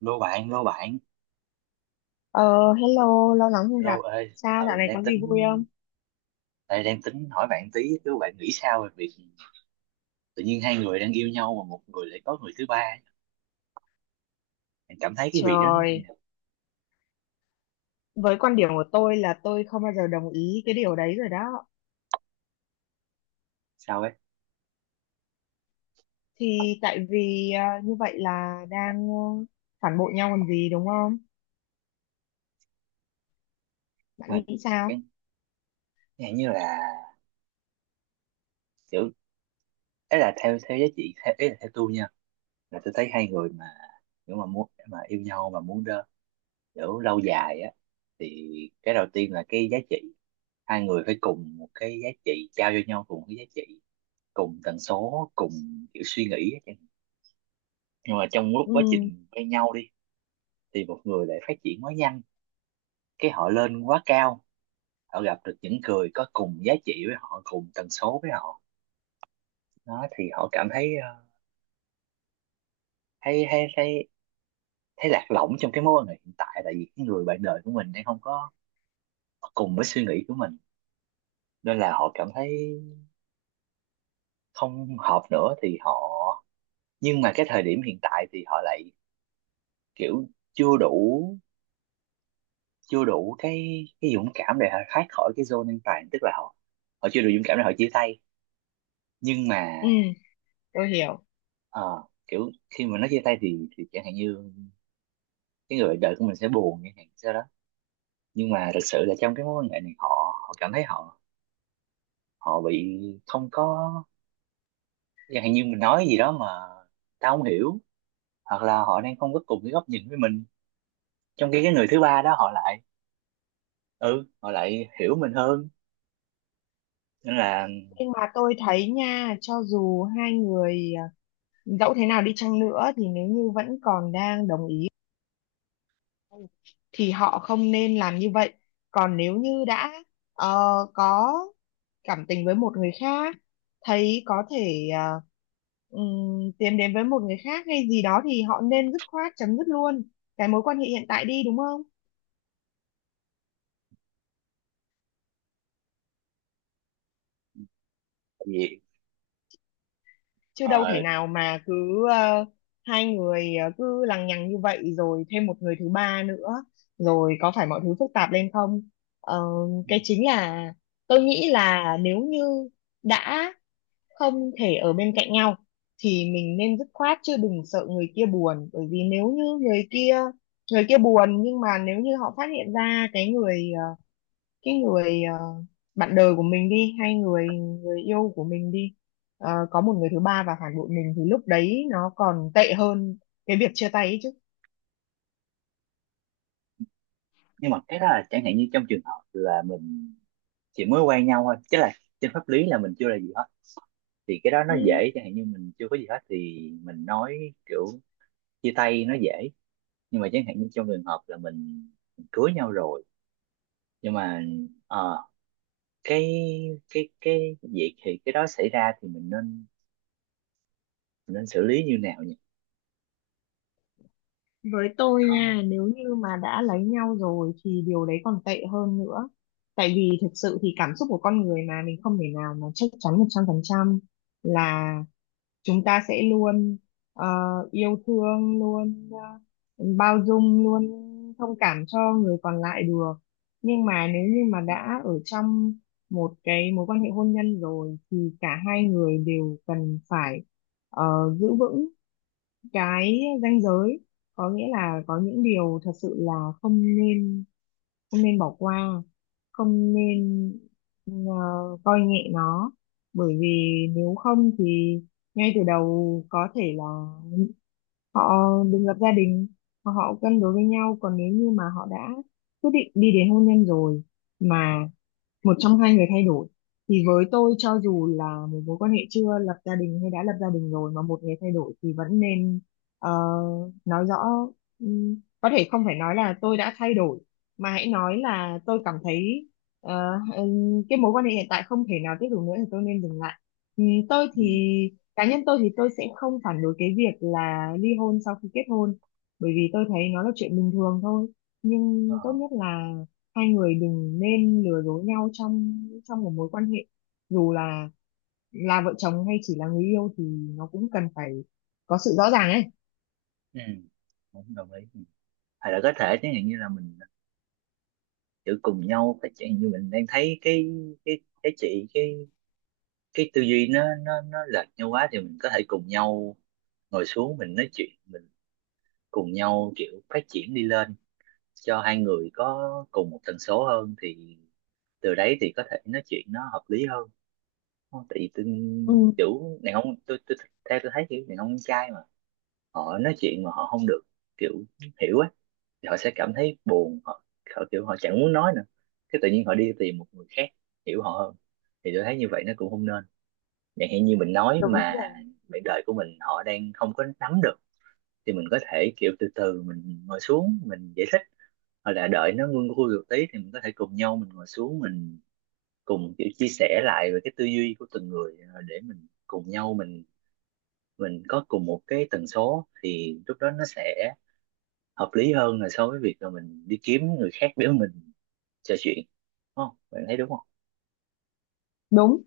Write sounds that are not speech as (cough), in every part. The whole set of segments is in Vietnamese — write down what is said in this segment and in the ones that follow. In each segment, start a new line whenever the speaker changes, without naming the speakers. Lô bạn, lô bạn,
Ờ, hello, lâu lắm không
lô
gặp.
ơi.
Sao dạo
Ừ,
này
đang
có gì vui
tính
không?
đây đang tính hỏi bạn tí, chứ bạn nghĩ sao về việc tự nhiên hai người đang yêu nhau mà một người lại có người thứ ba ấy? Bạn cảm thấy cái việc đó nó như
Trời,
nào?
với quan điểm của tôi là tôi không bao giờ đồng ý cái điều đấy rồi đó.
Sao ấy?
Thì tại vì như vậy là đang phản bội nhau còn gì đúng không? Bạn
Mình
nghĩ sao?
chẳng chẳng như là, kiểu, ấy là theo theo giá trị, theo, ấy là theo tôi nha, là tôi thấy hai người mà nếu mà muốn mà yêu nhau mà muốn kiểu lâu dài á, thì cái đầu tiên là cái giá trị, hai người phải cùng một cái giá trị trao cho nhau, cùng cái giá trị, cùng tần số, cùng kiểu suy nghĩ. Nhưng mà trong lúc quá
Ừ,
trình quen nhau đi thì một người lại phát triển quá nhanh, cái họ lên quá cao, họ gặp được những người có cùng giá trị với họ, cùng tần số với họ. Đó thì họ cảm thấy thấy thấy thấy thấy lạc lõng trong cái mối quan hệ hiện tại, tại vì cái người bạn đời của mình đang không có cùng với suy nghĩ của mình, nên là họ cảm thấy không hợp nữa thì họ. Nhưng mà cái thời điểm hiện tại thì họ lại, kiểu, chưa đủ chưa đủ cái dũng cảm để họ thoát khỏi cái zone an toàn, tức là họ họ chưa đủ dũng cảm để họ chia tay. Nhưng mà
ừ, tôi hiểu.
ờ, kiểu khi mà nó chia tay thì chẳng hạn như cái người bạn đời của mình sẽ buồn chẳng hạn sao đó. Nhưng mà thực sự là trong cái mối quan hệ này họ họ cảm thấy họ họ bị không có, chẳng hạn như mình nói gì đó mà tao không hiểu, hoặc là họ đang không có cùng cái góc nhìn với mình, trong khi cái người thứ ba đó họ lại, ừ họ lại hiểu mình hơn, nên là
Nhưng mà tôi thấy nha, cho dù hai người dẫu thế nào đi chăng nữa thì nếu như vẫn còn đang đồng ý thì họ không nên làm như vậy. Còn nếu như đã ờ, có cảm tình với một người khác, thấy có thể à, tiến đến với một người khác hay gì đó thì họ nên dứt khoát chấm dứt luôn cái mối quan hệ hiện tại đi, đúng không,
gì
chứ đâu thể
ờ,
nào mà cứ ờ, hai người cứ lằng nhằng như vậy rồi thêm một người thứ ba nữa rồi có phải mọi thứ phức tạp lên không? Ờ, cái chính là tôi nghĩ là nếu như đã không thể ở bên cạnh nhau thì mình nên dứt khoát, chứ đừng sợ người kia buồn, bởi vì nếu như người kia buồn, nhưng mà nếu như họ phát hiện ra cái người cái người ờ, bạn đời của mình đi, hay người người yêu của mình đi, có một người thứ ba và phản bội mình thì lúc đấy nó còn tệ hơn cái việc chia tay ấy
nhưng mà cái đó là chẳng hạn như trong trường hợp là mình chỉ mới quen nhau thôi, chứ là trên pháp lý là mình chưa là gì hết thì cái đó nó
chứ.
dễ. Chẳng hạn như mình chưa có gì hết thì mình nói kiểu chia tay nó dễ, nhưng mà chẳng hạn như trong trường hợp là mình cưới nhau rồi, nhưng mà ờ, cái, cái việc thì cái đó xảy ra thì mình nên xử lý như nào nhỉ?
Với tôi
Có.
nha, nếu như mà đã lấy nhau rồi thì điều đấy còn tệ hơn nữa. Tại vì thực sự thì cảm xúc của con người mà, mình không thể nào mà chắc chắn 100% là chúng ta sẽ luôn ờ, yêu thương, luôn bao dung, luôn thông cảm cho người còn lại được. Nhưng mà nếu như mà đã ở trong một cái mối quan hệ hôn nhân rồi thì cả hai người đều cần phải ờ, giữ vững cái ranh giới, có nghĩa là có những điều thật sự là không nên, không nên bỏ qua, không nên ờ, coi nhẹ nó, bởi vì nếu không thì ngay từ đầu có thể là họ đừng lập gia đình, hoặc họ cân đối với nhau. Còn nếu như mà họ đã quyết định đi đến hôn nhân rồi mà một trong hai người thay đổi, thì với tôi, cho dù là một mối quan hệ chưa lập gia đình hay đã lập gia đình rồi mà một người thay đổi thì vẫn nên ờ, nói rõ. ừm, có thể không phải nói là tôi đã thay đổi, mà hãy nói là tôi cảm thấy cái mối quan hệ hiện tại không thể nào tiếp tục nữa thì tôi nên dừng lại. Tôi
Ừ.
thì cá nhân tôi thì tôi sẽ không phản đối cái việc là ly hôn sau khi kết hôn, bởi vì tôi thấy nó là chuyện bình thường thôi,
Ờ.
nhưng tốt nhất là hai người đừng nên lừa dối nhau trong trong một mối quan hệ, dù là vợ chồng hay chỉ là người yêu thì nó cũng cần phải có sự rõ ràng ấy.
Ừ. Cũng đồng ý. Hay là có thể chẳng hạn như là mình tự cùng nhau phát triển, như mình đang thấy cái, cái chị cái tư duy nó lệch nhau quá thì mình có thể cùng nhau ngồi xuống mình nói chuyện, mình cùng nhau kiểu phát triển đi lên cho hai người có cùng một tần số hơn thì từ đấy thì có thể nói chuyện nó hợp lý hơn. Không, tại vì tôi,
Ừ,
kiểu đàn ông, tôi theo tôi thấy kiểu đàn ông trai mà họ nói chuyện mà họ không được, kiểu, hiểu á, thì họ sẽ cảm thấy buồn, họ, họ kiểu họ chẳng muốn nói nữa, cái tự nhiên họ đi tìm một người khác hiểu họ hơn thì tôi thấy như vậy nó cũng không nên. Chẳng hạn như mình nói
đúng
mà
rồi.
bạn đời của mình họ đang không có nắm được thì mình có thể kiểu từ từ mình ngồi xuống mình giải thích, hoặc là đợi nó nguôi nguôi một tí thì mình có thể cùng nhau mình ngồi xuống mình cùng kiểu chia sẻ lại về cái tư duy của từng người, để mình cùng nhau mình có cùng một cái tần số thì lúc đó nó sẽ hợp lý hơn là so với việc là mình đi kiếm người khác để mình trò chuyện. Đúng không? Bạn thấy đúng không?
Đúng.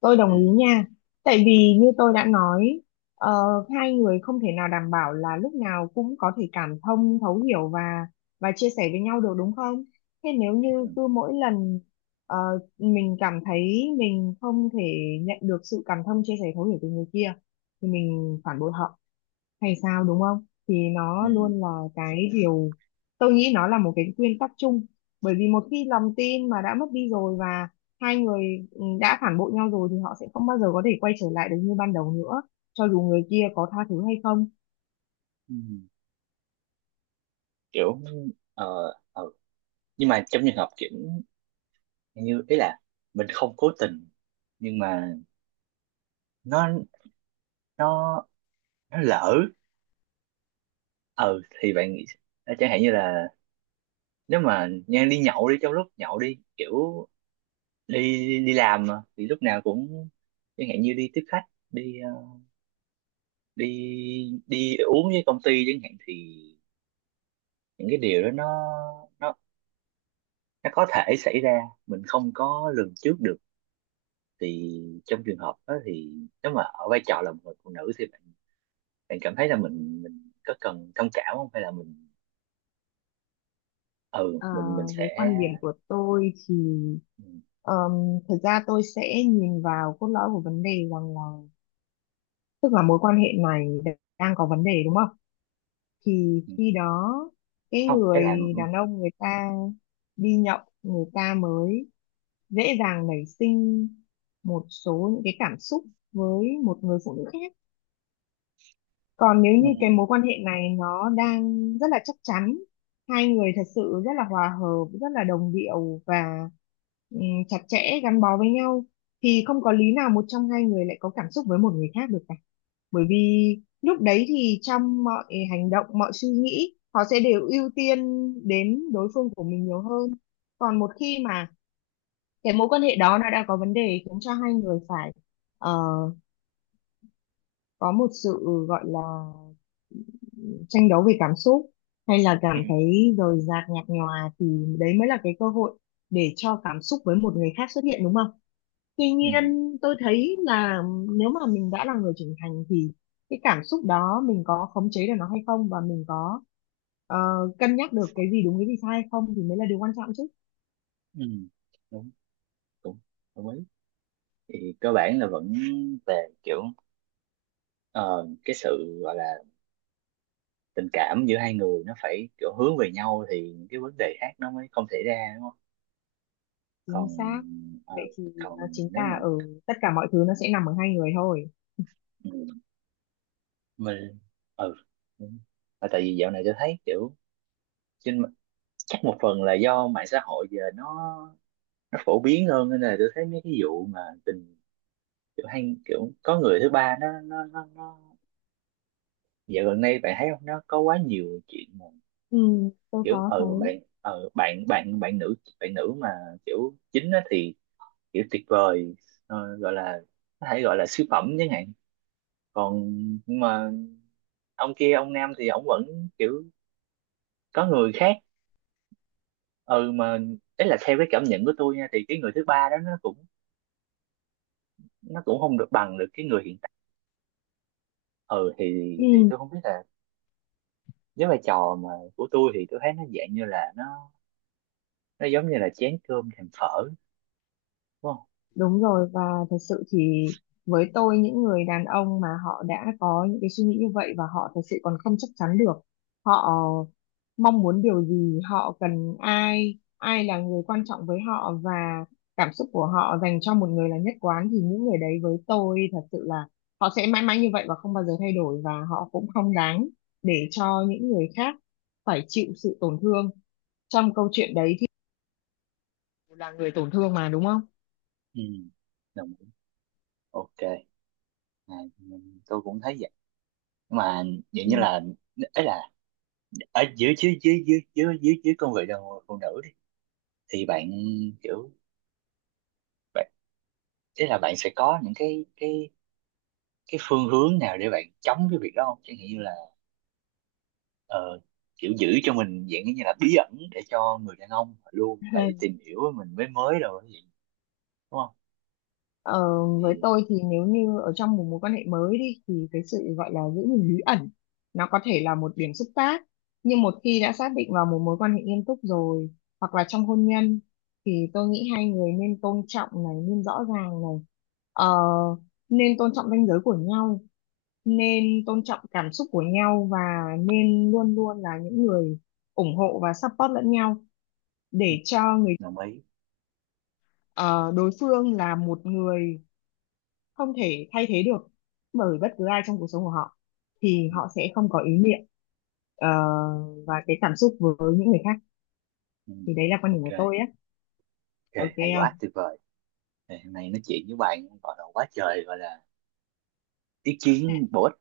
Tôi
Ừ,
đồng ý nha. Tại vì như tôi đã nói, ờ, hai người không thể nào đảm bảo là lúc nào cũng có thể cảm thông, thấu hiểu và chia sẻ với nhau được, đúng không? Thế nếu như
ừ,
cứ mỗi lần ờ, mình cảm thấy mình không thể nhận được sự cảm thông, chia sẻ, thấu hiểu từ người kia thì mình phản bội họ hay sao, đúng không? Thì nó
ừ,
luôn là cái điều, tôi nghĩ nó là một cái nguyên tắc chung, bởi vì một khi lòng tin mà đã mất đi rồi, và hai người đã phản bội nhau rồi thì họ sẽ không bao giờ có thể quay trở lại được như ban đầu nữa, cho dù người kia có tha thứ hay không.
ừ. Kiểu, ờ, ờ. Nhưng mà trong trường hợp kiểu như, ý là mình không cố tình, nhưng mà nó nó nó lỡ, ừ, thì bạn nghĩ chẳng hạn như là, nếu mà nha, đi nhậu đi, trong lúc nhậu đi, kiểu đi đi làm mà thì lúc nào cũng chẳng hạn như đi tiếp khách, đi ờ, đi đi uống với công ty chẳng hạn thì những cái điều đó nó nó có thể xảy ra, mình không có lường trước được thì trong trường hợp đó thì nếu mà ở vai trò là một người phụ nữ thì bạn cảm thấy là mình có cần thông cảm không, hay là mình,
À,
mình sẽ
với quan điểm của tôi thì ờm, thực ra tôi sẽ nhìn vào cốt lõi của vấn đề, rằng là, tức là mối quan hệ này đang có vấn đề đúng không? Thì khi đó, cái
không. Cái là,
người đàn ông người ta đi nhậu người ta mới dễ dàng nảy sinh một số những cái cảm xúc với một người phụ nữ khác. Còn nếu
ừ,
như cái mối quan hệ này nó đang rất là chắc chắn, hai người thật sự rất là hòa hợp, rất là đồng điệu và ừm, chặt chẽ gắn bó với nhau thì không có lý nào một trong hai người lại có cảm xúc với một người khác được cả. Bởi vì lúc đấy thì trong mọi hành động, mọi suy nghĩ họ sẽ đều ưu tiên đến đối phương của mình nhiều hơn. Còn một khi mà cái mối quan hệ đó nó đã có vấn đề khiến cho hai người phải ờ, có một sự gọi là tranh đấu về cảm xúc, hay là
ừ,
cảm thấy rời rạc nhạt nhòa, thì đấy mới là cái cơ hội để cho cảm xúc với một người khác xuất hiện, đúng không? Tuy
ừ,
nhiên tôi thấy là nếu mà mình đã là người trưởng thành thì cái cảm xúc đó mình có khống chế được nó hay không, và mình có ờ, cân nhắc được cái gì đúng cái gì sai hay không, thì mới là điều quan trọng chứ.
ừ, ừ. Đúng, đúng. Đồng ý. Thì cơ bản là vẫn về, kiểu, ờ, cái sự gọi là tình cảm giữa hai người nó phải kiểu hướng về nhau thì những cái vấn đề khác nó mới không xảy ra, đúng không?
Chính
Còn
xác.
ờ,
Vậy thì
còn
nó chính
nếu mà,
là ở, tất cả mọi thứ nó sẽ nằm ở hai người thôi.
ừ, mình, ừ. Đúng. Mà tại vì dạo này tôi thấy kiểu trên chắc một phần là do mạng xã hội giờ nó phổ biến hơn nên là tôi thấy mấy cái vụ mà tình, kiểu, hay kiểu có người thứ ba nó, nó. Dạo gần đây bạn thấy không, nó có quá nhiều chuyện mà,
Ừ, tôi
kiểu,
có thấy.
ờ bạn bạn bạn nữ, mà kiểu chính á thì kiểu tuyệt vời, gọi là, có thể gọi là siêu phẩm chẳng hạn. Còn, nhưng mà ông kia, ông nam thì ông vẫn, kiểu, có người khác. Ừ, mà đấy là theo cái cảm nhận của tôi nha, thì cái người thứ ba đó nó cũng không được bằng được cái người hiện tại. Ừ, thì
Ừ.
tôi không biết là với vai trò mà của tôi thì tôi thấy nó dạng như là nó giống như là chén cơm thèm phở, đúng không?
Đúng rồi, và thật sự thì với tôi, những người đàn ông mà họ đã có những cái suy nghĩ như vậy, và họ thật sự còn không chắc chắn được họ mong muốn điều gì, họ cần ai, ai là người quan trọng với họ, và cảm xúc của họ dành cho một người là nhất quán, thì những người đấy với tôi thật sự là họ sẽ mãi mãi như vậy và không bao giờ thay đổi, và họ cũng không đáng để cho những người khác phải chịu sự tổn thương. Trong câu chuyện đấy thì là người tổn thương mà, đúng không?
Ừ. Đồng ý. OK. À, tôi cũng thấy vậy mà. Vậy như
Ừ.
là, ấy là ở dưới, dưới dưới dưới dưới dưới dưới cương vị đồng phụ nữ đi thì bạn, kiểu bạn, ý là bạn sẽ có những cái, cái phương hướng nào để bạn chống cái việc đó không, chẳng hạn như là ờ, kiểu giữ cho mình dạng như là bí ẩn để cho người đàn ông luôn phải
(laughs)
tìm hiểu mình, mới mới rồi vậy, đúng không?
Ờ, với
Thì
tôi thì nếu như ở trong một mối quan hệ mới đi thì cái sự gọi là giữ gìn bí ẩn nó có thể là một điểm xúc tác, nhưng một khi đã xác định vào một mối quan hệ nghiêm túc rồi, hoặc là trong hôn nhân, thì tôi nghĩ hai người nên tôn trọng này, nên rõ ràng này. Ờ, nên tôn trọng ranh giới của nhau, nên tôn trọng cảm xúc của nhau, và nên luôn luôn là những người ủng hộ và support lẫn nhau, để cho người
đồng ý.
ờ, đối phương là một người không thể thay thế được bởi bất cứ ai trong cuộc sống của họ, thì
Ừ,
họ sẽ không có ý niệm ờ, và cái cảm xúc với những người khác.
ừ.
Thì đấy là quan điểm
OK.
của tôi á.
OK,
Ok
hay quá,
không?
tuyệt vời! Ngày hôm nay nói chuyện với bạn gọi là quá trời, gọi là ý kiến bổ ích.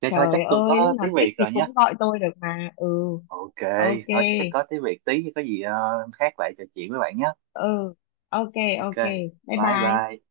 Thế thôi, chắc
Trời
tôi
ơi, lúc
có
nào
tiếng
thích
Việt
thì
rồi nhé.
cũng gọi tôi được mà. Ừ,
OK,
ok.
thôi chắc có tiếng Việt tí có gì khác lại trò chuyện với bạn nhé.
Ừ. Ok.
OK,
Ok, bye
bye
bye.
bye.